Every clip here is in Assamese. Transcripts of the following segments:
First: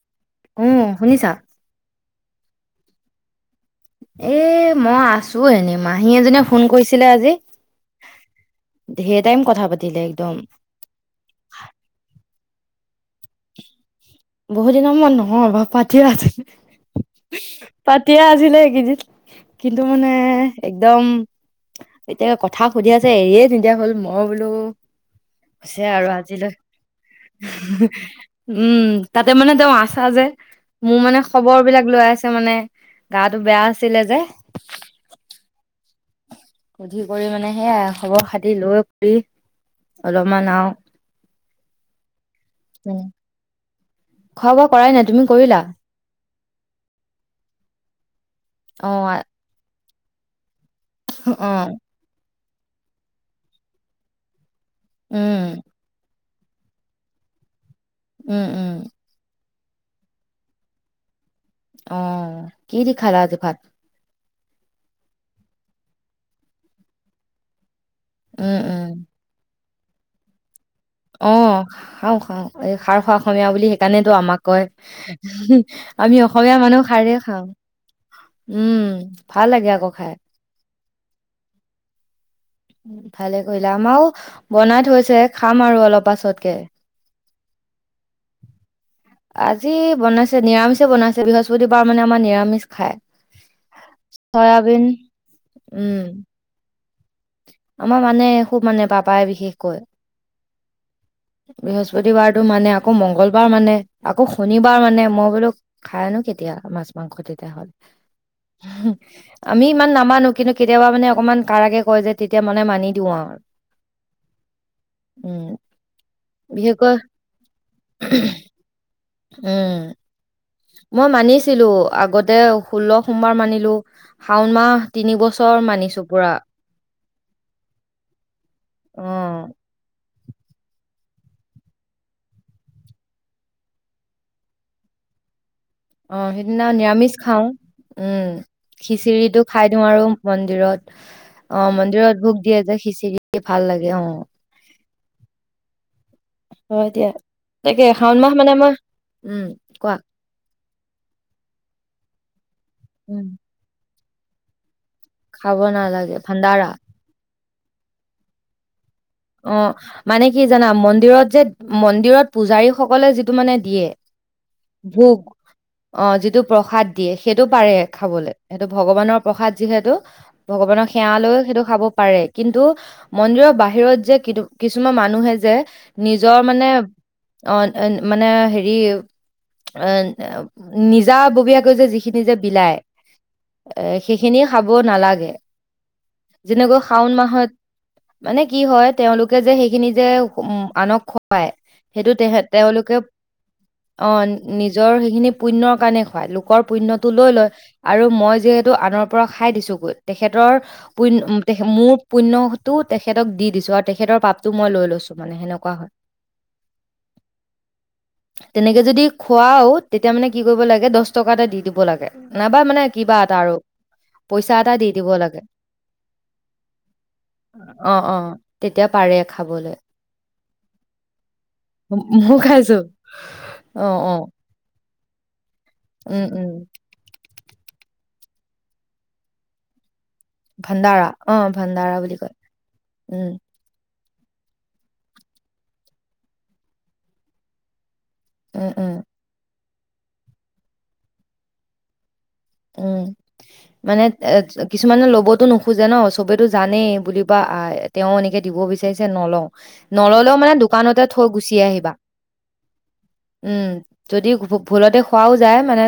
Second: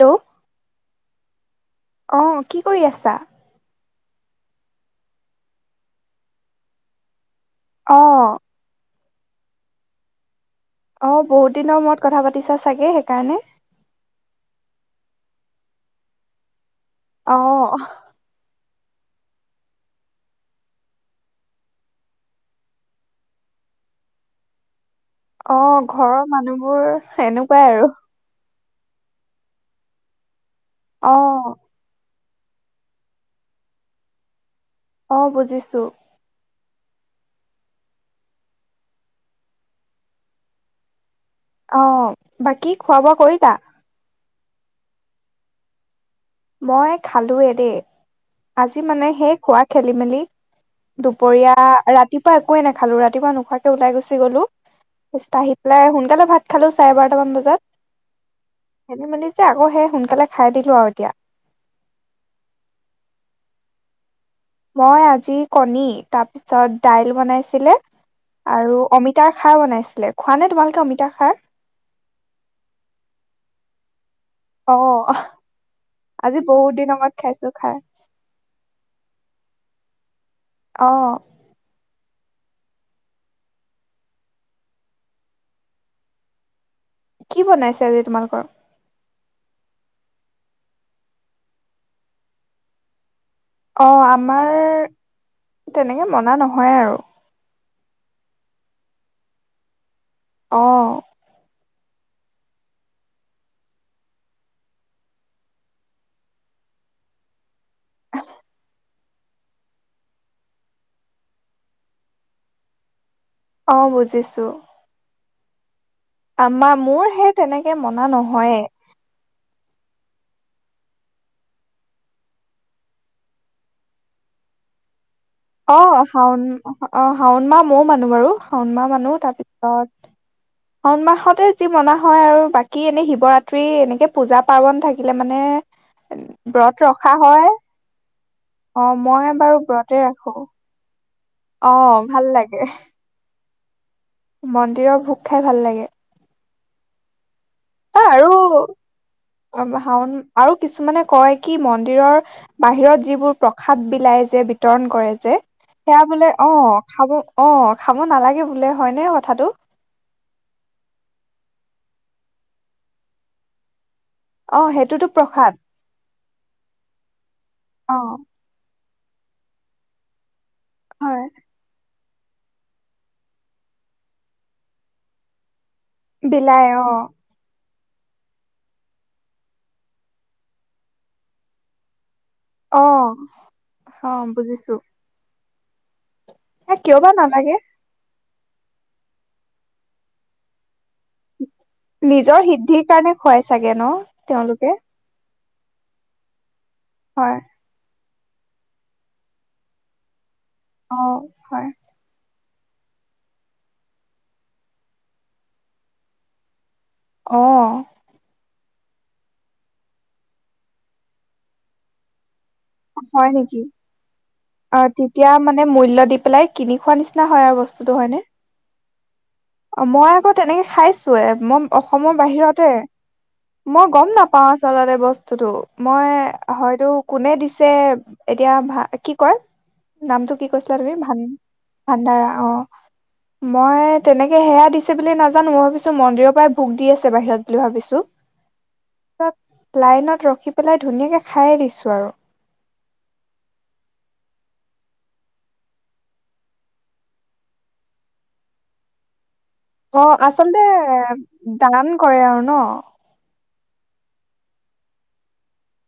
হেল্ল' উম', শুনিছা?। অ', কি কৰি আছা? এ ', মই আছো এনে মাহী এজনীয়ে ফোন কৰিছিলে আজি। অ', ধেৰ টাইম কথা পাতিলে একদম। অ' বহুত দিনৰ মূৰত কথা পাতিছা চাগে সেইকাৰণে। বহুত দিনৰ মৰত নহয় ভ। পাঠ আ', অ' পাতিয়ে আছিলে ইকেইদিন। কিন্তু মানে একদম এতিয়াে কথা সুধি আছে এৰিয়ে নিদিয়া হল মই বোলো হৈছে অ', আৰু ঘৰৰ আজিলৈ মানুহবোৰ এনেকুৱাই আৰু। উম', তাতে মানে তেওঁ আছা যে। মোৰ মানে অ' খবৰ বিলাক লৈ আছে। মানে গাটো বেয়া আছিলে যে। অ', বুজিছোঁ। সুধি কৰি মানে সেয়া খবৰ খাতি লৈ কৰি অলপমান আওঁ। অ ', বাকী খোৱা বোৱা কৰিলা? খোৱা বোৱা কৰাই নাই তুমি কৰিলা? মই খালোয়ে দেই আজি অ মানে সেই খোৱা। খেলি মেলি। অ দুপৰীয়া ৰাতি। পা একোৱে নাখালো ৰাতিপোৱা নোখোৱাকে উলাই গুছি গলো। উম খোজকাঢ়ি পেলাই সোনকালে ভাত। খালো চাৰে বাৰটামান বজাত উম উম খেলি মেলি যে আকৌ সে সোনকালে খাই দিলো আৰু এতিয়া, আহ কি দি খালা আজি ভাত? মই আজি কণী তাৰ পিছত দাইল বনাইছিলে। উম, আৰু উম, অমিতাৰ শাক বনাইছে। আছিলে খোৱা নে তোমালোকে অমিতাৰ অ খাৰ খাওঁ খাওঁ এই শাৰ খোৱা অসমীয়া বুলি। কাৰলে আমাক অ আমি আজি অসমীয়া বহুত মানুহ দিনৰ খাৰ মূৰত খাওঁ খাইছো খাৰ উম ভাল লাগে আকৌ খাই। অ ভালে কৰিলা আমাৰও বনাই থৈছে খাম আৰু অলপ পাছতকে কি বনাইছে আজি তোমালোকৰ আজি বনাইছে নিৰামিষে বনাইছে বৃহস্পতিবাৰ মানে আমাৰ নিৰামিষ খাই। অ আমাৰ উম, তেনেকে মনা নহয় আৰু। আমাৰ মানে খুব মানে পাপাই বিশেষকৈ। অ বৃহস্পতিবাৰতটো মানে আকৌ মংগলবাৰ মানে আকৌ শনিবাৰ মানে মই বোলো খাই আনো কেতিয়া মাছ মাংস তেতিয়া হ'ল উম আমি ইমান নামানো কিন্তু কেতিয়াবা মানে অকমান কাৰাগে। কয় যে তেতিয়া মানে মানি দিওঁ আৰু। অ বুজিছো উম আমাৰ বিশেষকৈ মোৰ সেই তেনেকে মনা নহয়। এহ মই মানিছিলো আগতে ষোল্ল সোমবাৰ মানিলো শাওন মাহ তিনিবছৰ অ শাওন অ শাওন মাহ মইও মানো বাৰু শাওন মাহ অ মানো তাৰপিছত শাওন মাহ মাহতে যি মনা হয় আৰু বাকী এনেই শিৱৰাত্ৰি এনেকৈ পূজা পাৰ্বণ থাকিলে মানে। অ সেইদিনা ব্ৰত ৰখা নিৰামিষ হয় খাও উম। অ মই খিচিৰিটো বাৰু খাই দিওঁ ব্ৰতে আৰু ৰাখো মন্দিৰত। অঁ অ মন্দিৰত ভাল ভোক লাগে দিয়ে যে খিচিৰি ভাল লাগে অ মন্দিৰৰ ভোক খাই ভাল লাগে হয় দিয়া। তাকে অ শাওণ আৰু মাহ মানে মই। উম কোৱা? শাওন আৰু কিছুমানে কয় কি মন্দিৰৰ বাহিৰত উম যিবোৰ প্ৰসাদ বি ওলাই যে বিতৰণ কৰে যে খাব সেয়া নালাগে বোলে অ ভাণ্ডাৰা খাব অ খাব নালাগে বোলে। হয়নে অ কথাটো? মানে কি জানা? মন্দিৰত যে মন্দিৰত পূজাৰী সকলে যিটো মানে দিয়ে অ সেইটোতো ভোগ প্ৰসাদ অ যিটো প্ৰসাদ দিয়ে। সেইটো পাৰে অ খাবলে। সেইটো ভগৱানৰ প্ৰসাদ যিহেতু। ভগৱানৰ সেৱা হয় লৈও সেইটো খাব পাৰে কিন্তু মন্দিৰৰ বাহিৰত যে কিটু - কিছুমান মানুহে যে নিজৰ বিলাই মানে অ অঁ মানে হেৰি অঁ নিজাববীয়াকৈ যে যি খিনি যে বিলায় অ এ অ সেইখিনি খাব বুজিছো নালাগে। এ যেনেকৈ কিয় বা শাওণ মাহত নালাগে মানে কি হয় তেওঁলোকে যে সেইখিনি যে আনক খুৱায় সেইটো তে নিজৰ সিদ্ধিৰ তেওঁলোকে কাৰণে খুৱাই চাগে ন অ তেওঁলোকে নিজৰ সেইখিনি পুণ্যৰ কাৰণে খুৱায় লোক লোকৰ পুণ্যটো লৈ হয় লয় আৰু মই যিহেতু আনৰ পৰা খাই দিছোঁ গৈ তেখেত তৰ অ পুণ, হয় মোৰ পুণ্য তো তেখেতক দি দিছো আৰু তেখেতৰ পাপটো মই লৈ লৈছো মানে সেনেকুৱা হয় অ তেনেকে যদি খুৱাও তেতিয়া মানে কি কৰিব লাগে দহ টকা এটা দি দিব লাগে নাইবা মানে কিবা হয় এটা আৰু নেকি? পইচা এটা অ দি দিব তেতিয়া লাগে মানে মূল্য দি পেলাই কিনি খোৱা নিচিনা হয় আৰু বস্তুটো অ অ হয়নে? তেতিয়া পাৰে খাবলৈ অ মই আকৌ তেনেকে খাইছো এ মই অসমৰ ময়ো বাহিৰতে। খাইছো অ মই গম অ নাপাও আচলতে বস্তু বস্তোটো মই উম উম হয়তো কোনে দিছে যে এতিয়া ভা কি কয় নামটো কি কৈছিলা তুমি ভাণ্ডাৰা ভান অ বুলি ভাণ্ডাৰা কয় অ উম মই তেনেকে সেয়া দিছে বুলি নাজানো, মই ভাবিছো মন্দিৰৰ পৰাই ভোগ দি আছে বাহিৰত বুলি ভাবিছোঁ। উম উম তাত লাইনত ৰখি পেলাই ধুনীয়াকে খায়েই দিছোঁ আৰু উম মানে এ কিছুমানে ল'বতো নোখোজে ন চবেতো জানেই বুলিবা আহ তেওঁ এনেকে দিব বিচাৰিছে নলওঁ। অ নললেও মানে আচলতে দোকানতে থৈ গুচি আহিবা দান কৰে আৰু ন। উম যদি ভুলতে খোৱাও যায় মানে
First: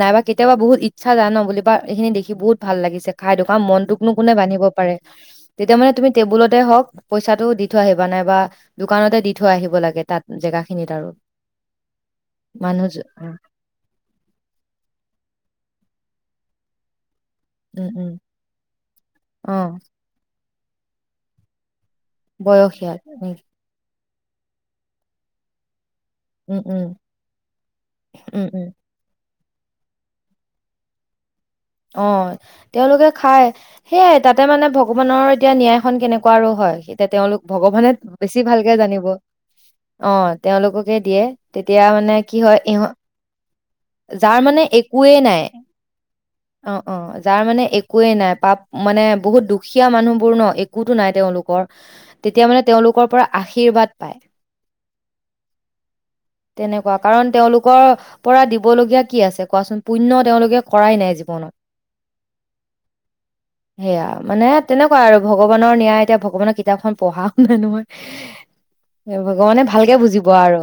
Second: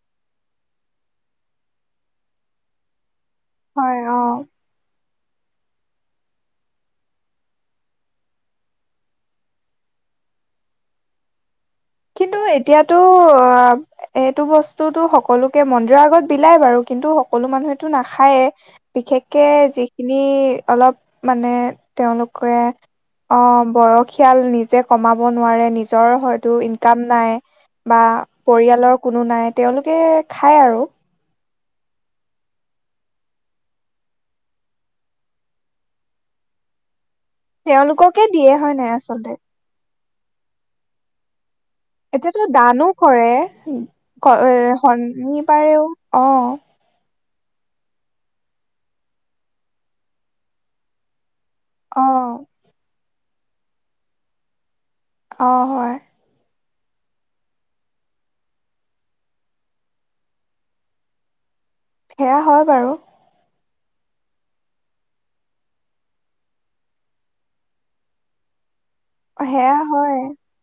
নাইবা কেতিয়াবা বহুত ই- ইচ্ছা যায় ন বুলি বা এইখিনি দেখি বহুত ভাল লাগিছে। খাই ধকা হয় মনটোকনো অ কোনে বান্ধিব পাৰে। তেতিয়া মানে তুমি টেবুলতে হওক পইচাটো দি থৈ আহিবা নাই বা দোকানতে দি থৈ আহিব লাগে তাত জেগা খিনিত আৰু কিন্তু মানুহ এতিয়াতো জ- উম অ এইটো বস্তুতটো সকলোকে মন্দি- যোৱা আগত বিলাই বাৰু কিন্তু সকলো মানুহেতো উম উম নাখায়েই বিশেষকে অ যিখিনি অলপ মানে তেওঁলোকে বয়সীয়াল উম অ বয়সি- সীয়াল নিজে কমাব নোৱাৰে নিজ নিজৰ হয়টো উম উম কাম নাই বা উম উম পৰিয়ালৰ কোনো নাই। তেওঁলোকে খায় আৰু অ তেওঁলোকে খাই সেয়াই তাতে মানে ভগৱানৰ এতিয়া ন্যায়খন কেনেকুৱা আৰু হয়। তে তেওঁলোক ভগৱানে তেওঁলোককে বেছি দিয়ে ভালকে হয় নাই জানিব। আচলতে অ তেওঁলোককে দিয়ে। তেতিয়া মানে কি এতিয়াতো হয় ইহ দানো কৰে, যাৰ মানে একোৱেই নাই শনিবাৰেও অ অ যাৰ মানে একোৱেই নাই পাপ মানে বহুত দুখীয়া মানুহ বোৰ ন একোতো নাই তেওঁলোক। কৰ, অ তেতিয়া মানে তেওঁলোকৰ পৰা আশীৰ্বাদ পায়। অ হয়। তেনেকুৱা কাৰণ তেওঁলোকৰ পৰা দিবলগীয়া কি আছে কোৱা চোন? পুণ্য তেওঁলোকে কৰাই নাই জীৱনত। সেয়া হয় বাৰু। সেয়া মানে তেনেকুৱা আৰু ভগৱানৰ নিয়ায় এতিয়া ভগৱানৰ কিতাপখন পঢ়াও নাই নহয়। ভগৱানে সেয়া ভালকে হয়। বুজিব আৰু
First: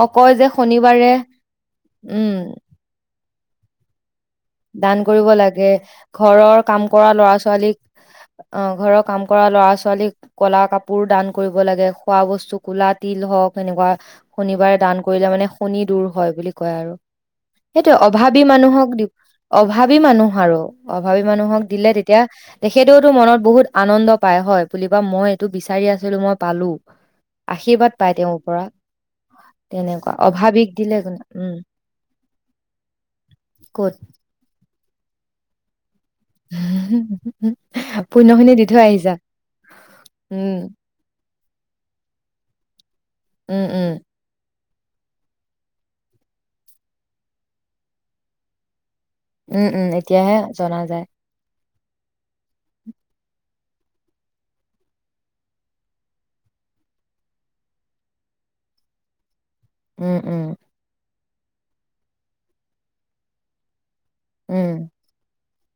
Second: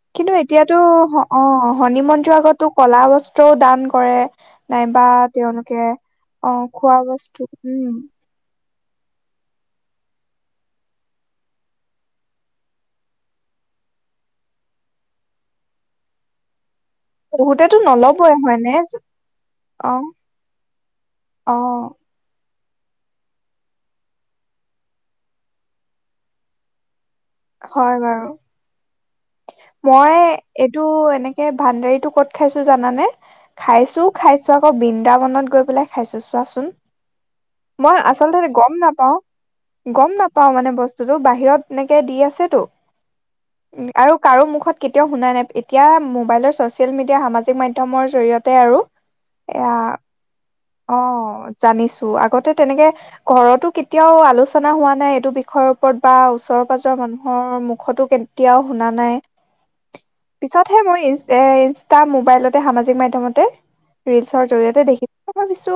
অ কয় কিন্তু যে এতিয়াতো শনিবাৰে অ শনি মন্দিৰ উম আগতো কলা বস্ত্ৰও দান কৰে, দান নাইবা কৰিব লাগে তেওঁলোকে অ ঘৰৰ কাম খোৱা কৰা ল'ৰা বস্তু ছোৱালীক উম অ ঘৰৰ কাম কৰা লৰা ছোৱালীক ক'লা কাপোৰো দান কৰিব লাগে, খোৱা বস্তু কলা তিল হওক এনেকুৱা শনিবাৰে দান কৰিলে মানে শনি দূৰ হয় বুলি কয় আৰু বহুতেতো সেইটোয়ে নলবই অভাৱী হয়নে মানুহক দিওঁ। অভাৱ অ ভাবি মানুহ আৰু অভাৱী অ মানুহক দিলে তেতিয়া তেখেতেওতো মনত বহুত আনন্দ পায় হয় বুলিবা মই এইটো বিচাৰি আছিলো মই পালো হয় আশীৰ্বাদ পাই বাৰু তেওঁৰ পৰা তেনেকুৱা মই অভাৱীক এইটো দিলে এনেকে উম ভাণ্ডাৰীতটো ক'ত খাইছো জানানে ক'ত খাইছো খাইছো আকৌ বিন্দ বিন্দাবনত গৈ পেলাই খাইছো চোৱাচোন মই আচলতে পূণ্যখিনি দি গম থৈ আহিছা। নাপাও গম নাপাওঁ‌ উম, মানে বস্তুতটো বাহিৰত এনেকে দি আছেতো উম আৰু মুখত কেতিয়াও শুনা নাই এতিয়া মবাইলৰ চচিয়েল মিডিয়া সামাজিক মাধ্যমৰ জৰিয়তে আৰু উম এয়া উম এতিয়াহে জনা অ যায়। জানিছো আগতে তেনেকে ঘৰতো কেতিয়াও আলোচনা হোৱা নাই এইটো বিষয়ৰ ওপৰত বা ওচৰ পাজৰৰ মানুহৰ মুখতো কেতিয়াও শুনা নাই উম, উম, পিছতহে মই এ ইনষ্টা মোবাইলতে সামাজিক মাধ্যমতে ৰিলচৰ উম, জৰিয়তে দেখি ভাবিছো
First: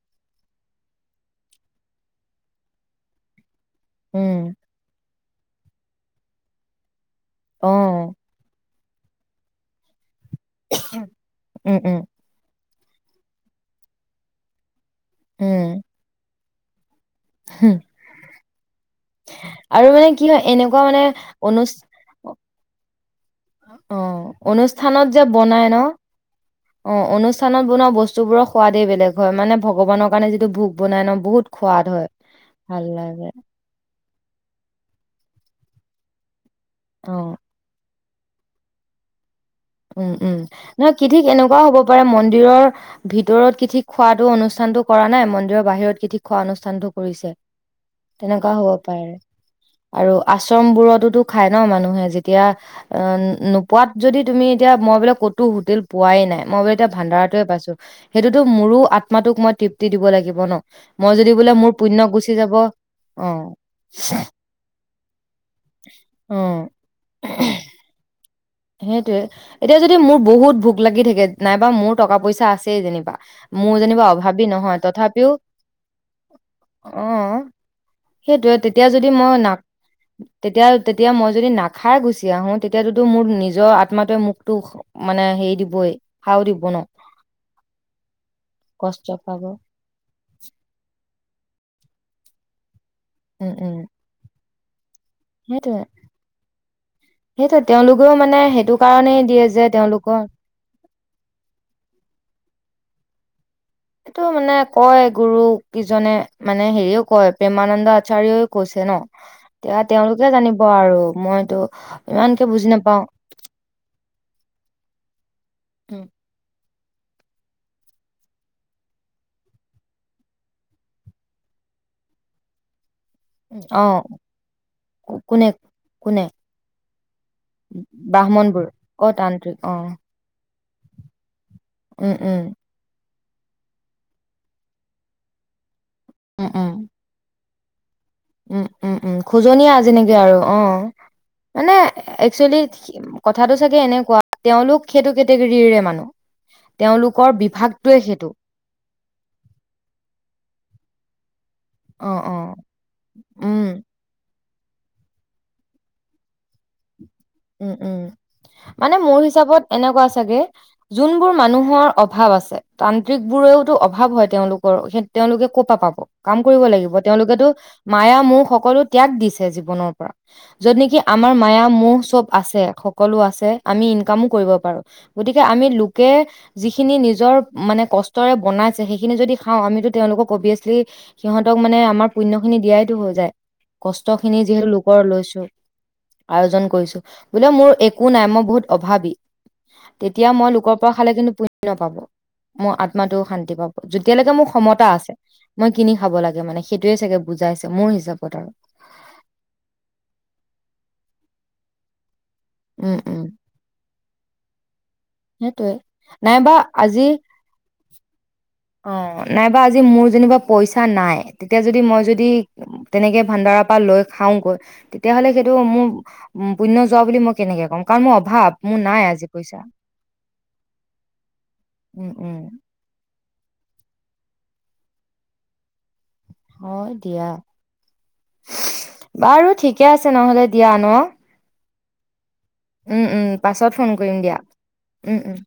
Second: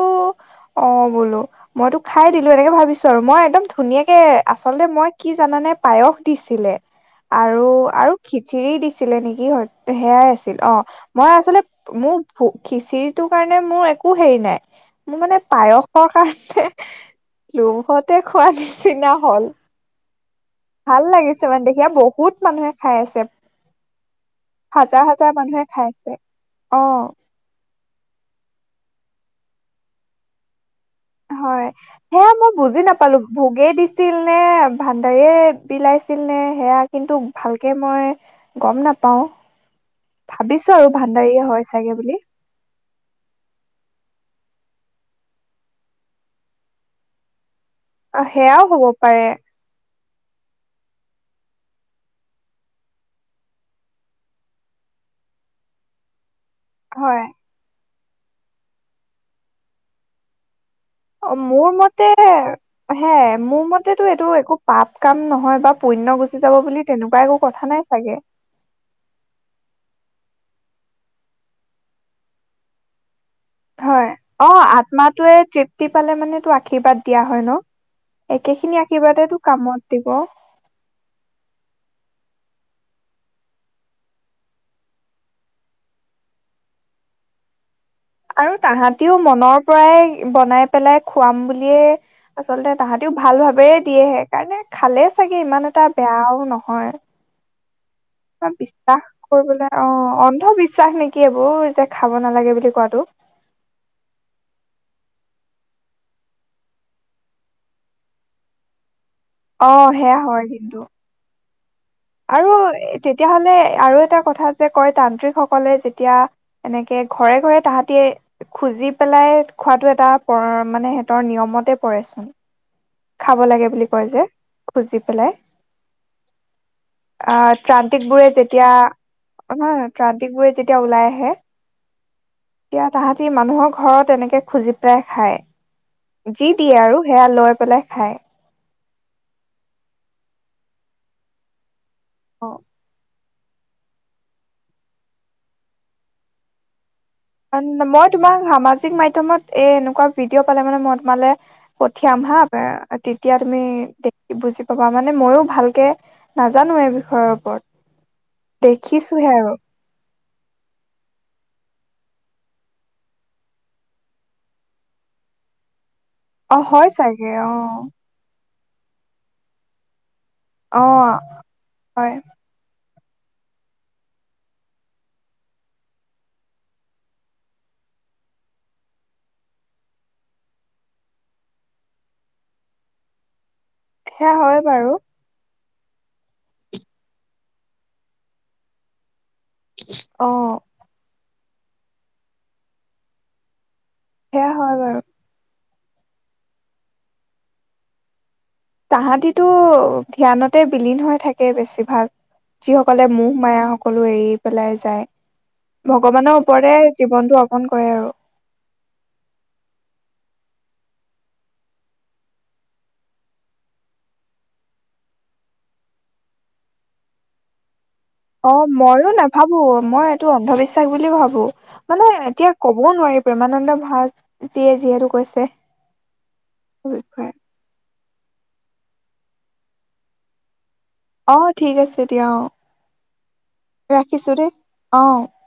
অ' বোলো মইতো খাই দিলোঁ‌ এনেকে ভাবিছো আৰু মই একদম ধুনীয়াকে উম, আচলতে মই কি জানানে পায়স দিছিলে আৰু আৰু অ', খিচিৰি দিছে আছিলে নেকি সেয়াই এ আছিল অ' মই আচলতে উম, উম, মোৰ খিচিৰিটো কাৰণে মোৰ একো হেৰি নাই মোৰ মানে উম, পায়সৰ কাৰণে খ হুম। দুহতে খোৱাৰ নিচিনা হল আৰু মানে কি হয় এনেকুৱা মানে ভাল লাগিছে মানে অনুচ দেখা বহুত মানুহে খাই আছে। অ' হাজাৰ অনুষ্ঠানত যে হাজাৰ মানুহে বনাই ন খাই আছে অ অনুষ্ঠানত বোৱা বস্তু বোৰৰ সোৱাদেই বেলেগ হয় মানে ভগৱানৰ কাৰণে যিটো ভোগ বনাই ন বহুত হয় সোৱাদ সেয়া মই বুজি ভাল নাপালো লাগে ভোগে দি ছিল নে ভাণ্ডাৰে বিলাইছিল নে সেয়া কিন্তু অ', ভালকৈ মই গম নাপাওঁ‌ উম উম নহয় কিঠি কেনেকুৱাও হ'ব চাগে পাৰে বুলি মন্দিৰৰ ভিতৰত কিঠিক খোৱাতটো অনুষ্ঠানটো কৰা নাই মন্দিৰৰ বাহিৰত কিঠিক খোৱা অনুষ্ঠানটো কৰিছে অ' সেয়াও হ'ব পাৰে আৰু আশ্ৰম বোৰতোতো খাই ন মানুহে যেতিয়া অ নোপোৱাত যদি তুমি এতিয়া মই বোলে ক'তো হোটেল পোৱাই নাই। মই গৈ এতিয়া হয় ভাণ্ডাৰটে পাইছো সেইটোতো মোৰো আত্মাতোক মই তৃপ্তি দিব লাগিব ন মই যদি অ বোলে মোৰ পুণ্য মতে গুচি যাব হে অ মোৰ মতেতটো এইটো একো পাপ কাম নহয় বা পুণয় অ গুচি যাব বুলি তেনেকুৱা একো কথা নাই চাগে? সেইটোয়ে এতিয়া যদি মোৰ বহুত ভোক লাগি থাকে নাইবা মোৰ টকা পইচা আছেই যেনিবা মোৰ যেনিবা হয় অভাৱী অ নহয় তথাপিও আত্মাটোৱে তৃপ্তি পালে মানেতো আশীৰ্বাদ অ দিয়া হয় ন সেইটোৱে একেখিনি তেতিয়া যদি মই আশীৰ্বাদেতো না কামত দিব তেতিয়া তেতিয়া মই যদি নাখাই গুচি আহো তেতিয়াতোতো মোৰ নিজৰ আত্মাতোৱে মুকতো মানে হেৰি দিবই সাও দিব ন আৰু কষ্ট তাহাঁতিও পাব মনৰ পৰাই বনাই পেলাই খুৱাম বুলিয়ে আচলতে তাহাঁতিও ভাল উম ভাবেই উম দিয়ে হে কাৰণে খালেচ চাগে ইমান সেইটোয়ে এটা বেয়াও নহয় সেইটোয়ে তেওঁলোকেও মানে সেইটো বিশ্বাস কাৰণেই দিয়ে যে কৰিবলৈ অ তেওঁলোকৰ অন্ধবিশ্বাস নেকি এইবোৰ যে খাব নালাগে বুলি কোৱাটো এইটো মানে কয় গুৰু কিজনে মানে হেৰিও কয় প্ৰেমানন্দ আচাৰ্যও কৈছে ন অ এতিয়া সেয়া তেওঁলোকে হয় জানিব কিন্তু। আৰু মইতো ইমানকে আৰু বুজি নাপাও তেতিয়াাহলে আৰু এটা কথা যে কয় তান্ত্ৰিক সকলে উম, যেতিয়া এনেকে তে ঘৰে ঘৰে তাহাঁতি খুজি পেলাই খোৱাটো এটা মানে সিহঁতৰ নিয়মতে পৰেচোন খাব লাগে অ বুলি কয় যে খুজি পেলাই কোনে কোনে আহ ত্ৰান্তিক বোৰে ব্ৰাহ্মণ বোৰ যেতিয়া অ তান্ত্ৰিক অ ত্ৰান্তিক বোৰে যেতিয়া এতিয়া ওলাই আহে উম উম তেতিয়া তাহাঁতি মানুহৰ ঘৰত এনেকে খুজি পেলাই খায় উম যি দিয়ে আৰু সেয়া লৈ পেলাই খায় উ উম উম খোজনীয়া যেনেকৈ আৰু অ মানে অ একচলি কথাটো চাগে এনেকুৱা তেওঁলোক সেইটো কেটেগীৰীৰে মানুহ তেওঁলোকৰ বিভাগটোৱে মই সেইটো তোমাৰ সামাজিক মাধ্যমত এ এনেকুৱা ভিডিঅ' পালে মানে মই তোমালে পঠিয়াম অ', হা অ', তেতিয়া তুমি উম, বুজি পাবা মানে মইয়ো ভালকে নাজানো বিষয়ৰ ওপৰত উম উম মানে মোৰ দেখিছোহে আৰু হিচাপত এনেকুৱা আছে চাগে যোনবোৰ মানুহৰ অভাৱ আছে তান্ত্ৰিক বোৰেওতো অভাৱ হয় তেওঁলোকৰ সেই তেওঁলোকে ক'ৰ পৰা পাব কাম অ কৰিব হয় লাগিব চাগে তেওঁলোকেতো অ মায়া মোহ সকলো ত্যাগ দিছে জীৱনৰ য'ত অ নেকি আমাৰ মায়া মোহ হয় চব আছে সকলো আছে আমি ইনকামো কৰিব পাৰো গতিকে আমি লোকে যিখিনি নিজৰ মানে কষ্টৰে বনাইছে সেইখিনি যদি খাওঁ আমিতো তেওঁলোকক অভিয়াচলি সিহঁতক মানে আমাৰ পুণ্য খিনি দিয়াই টো হৈ যায় কষ্ট সেয়া খিনি হয় যিহেতু বাৰু লোকৰ লৈছো আয়োজন কৰিছো বোলে মোৰ একো নাই মই বহুত অভাৱী অ তেতিয়া মই লোকৰ পৰা খালে কিন্তু পুণ্য পাম মোৰ আত্মাটো শান্তি পাব যেতিয়ালৈকে মোৰ সেয়া হয় ক্ষমতা বাৰু আছে মই কিনি খাব লাগে মানে সেইটোয়ে চাগে বুজাইছে মোৰ হিচাপত আৰু তাহাঁতিতো ধ্যানতে বিলীন হৈ থাকে বেছিভাগ যি উম সকলে উম মূহ মায়া সকলো এৰি পেলাই যায়। সেইটোয়ে ভগৱানৰ নাইবা ওপৰতে আজি জীৱনটো অৰ্পন কৰে আৰু অ নাইবা আজি মোৰ যেনিবা পইচা নাই তেতিয়া যদি মই যদি তেনেকে ভাডাৰাৰ পৰা লৈ খাওগৈ তেতিয়াহ'লে সেইটো মোৰ পুণ্য যোৱা বুলি মই কেনেকে কম, কাৰণ মোৰ অভাৱ অ মোৰ নাই ময়ো আজি পইচা নাভাবো মই এইটো অন্ধবিশ্বাস বুলি ভাবো মানে উম উম এতিয়া কবও নোৱাৰি প্ৰেমানন্দ ভাৰজীয়ে যিহেতু কৈছে। হয় দিয়া। বিষয়ে বাৰু ঠিকে আছে নহ'লে। তিয়া ন অ ঠিক আছে দিয়া অ। উম উম পাছত ফোন কৰিম ৰাখিছো দিয়া দেই উম অ উম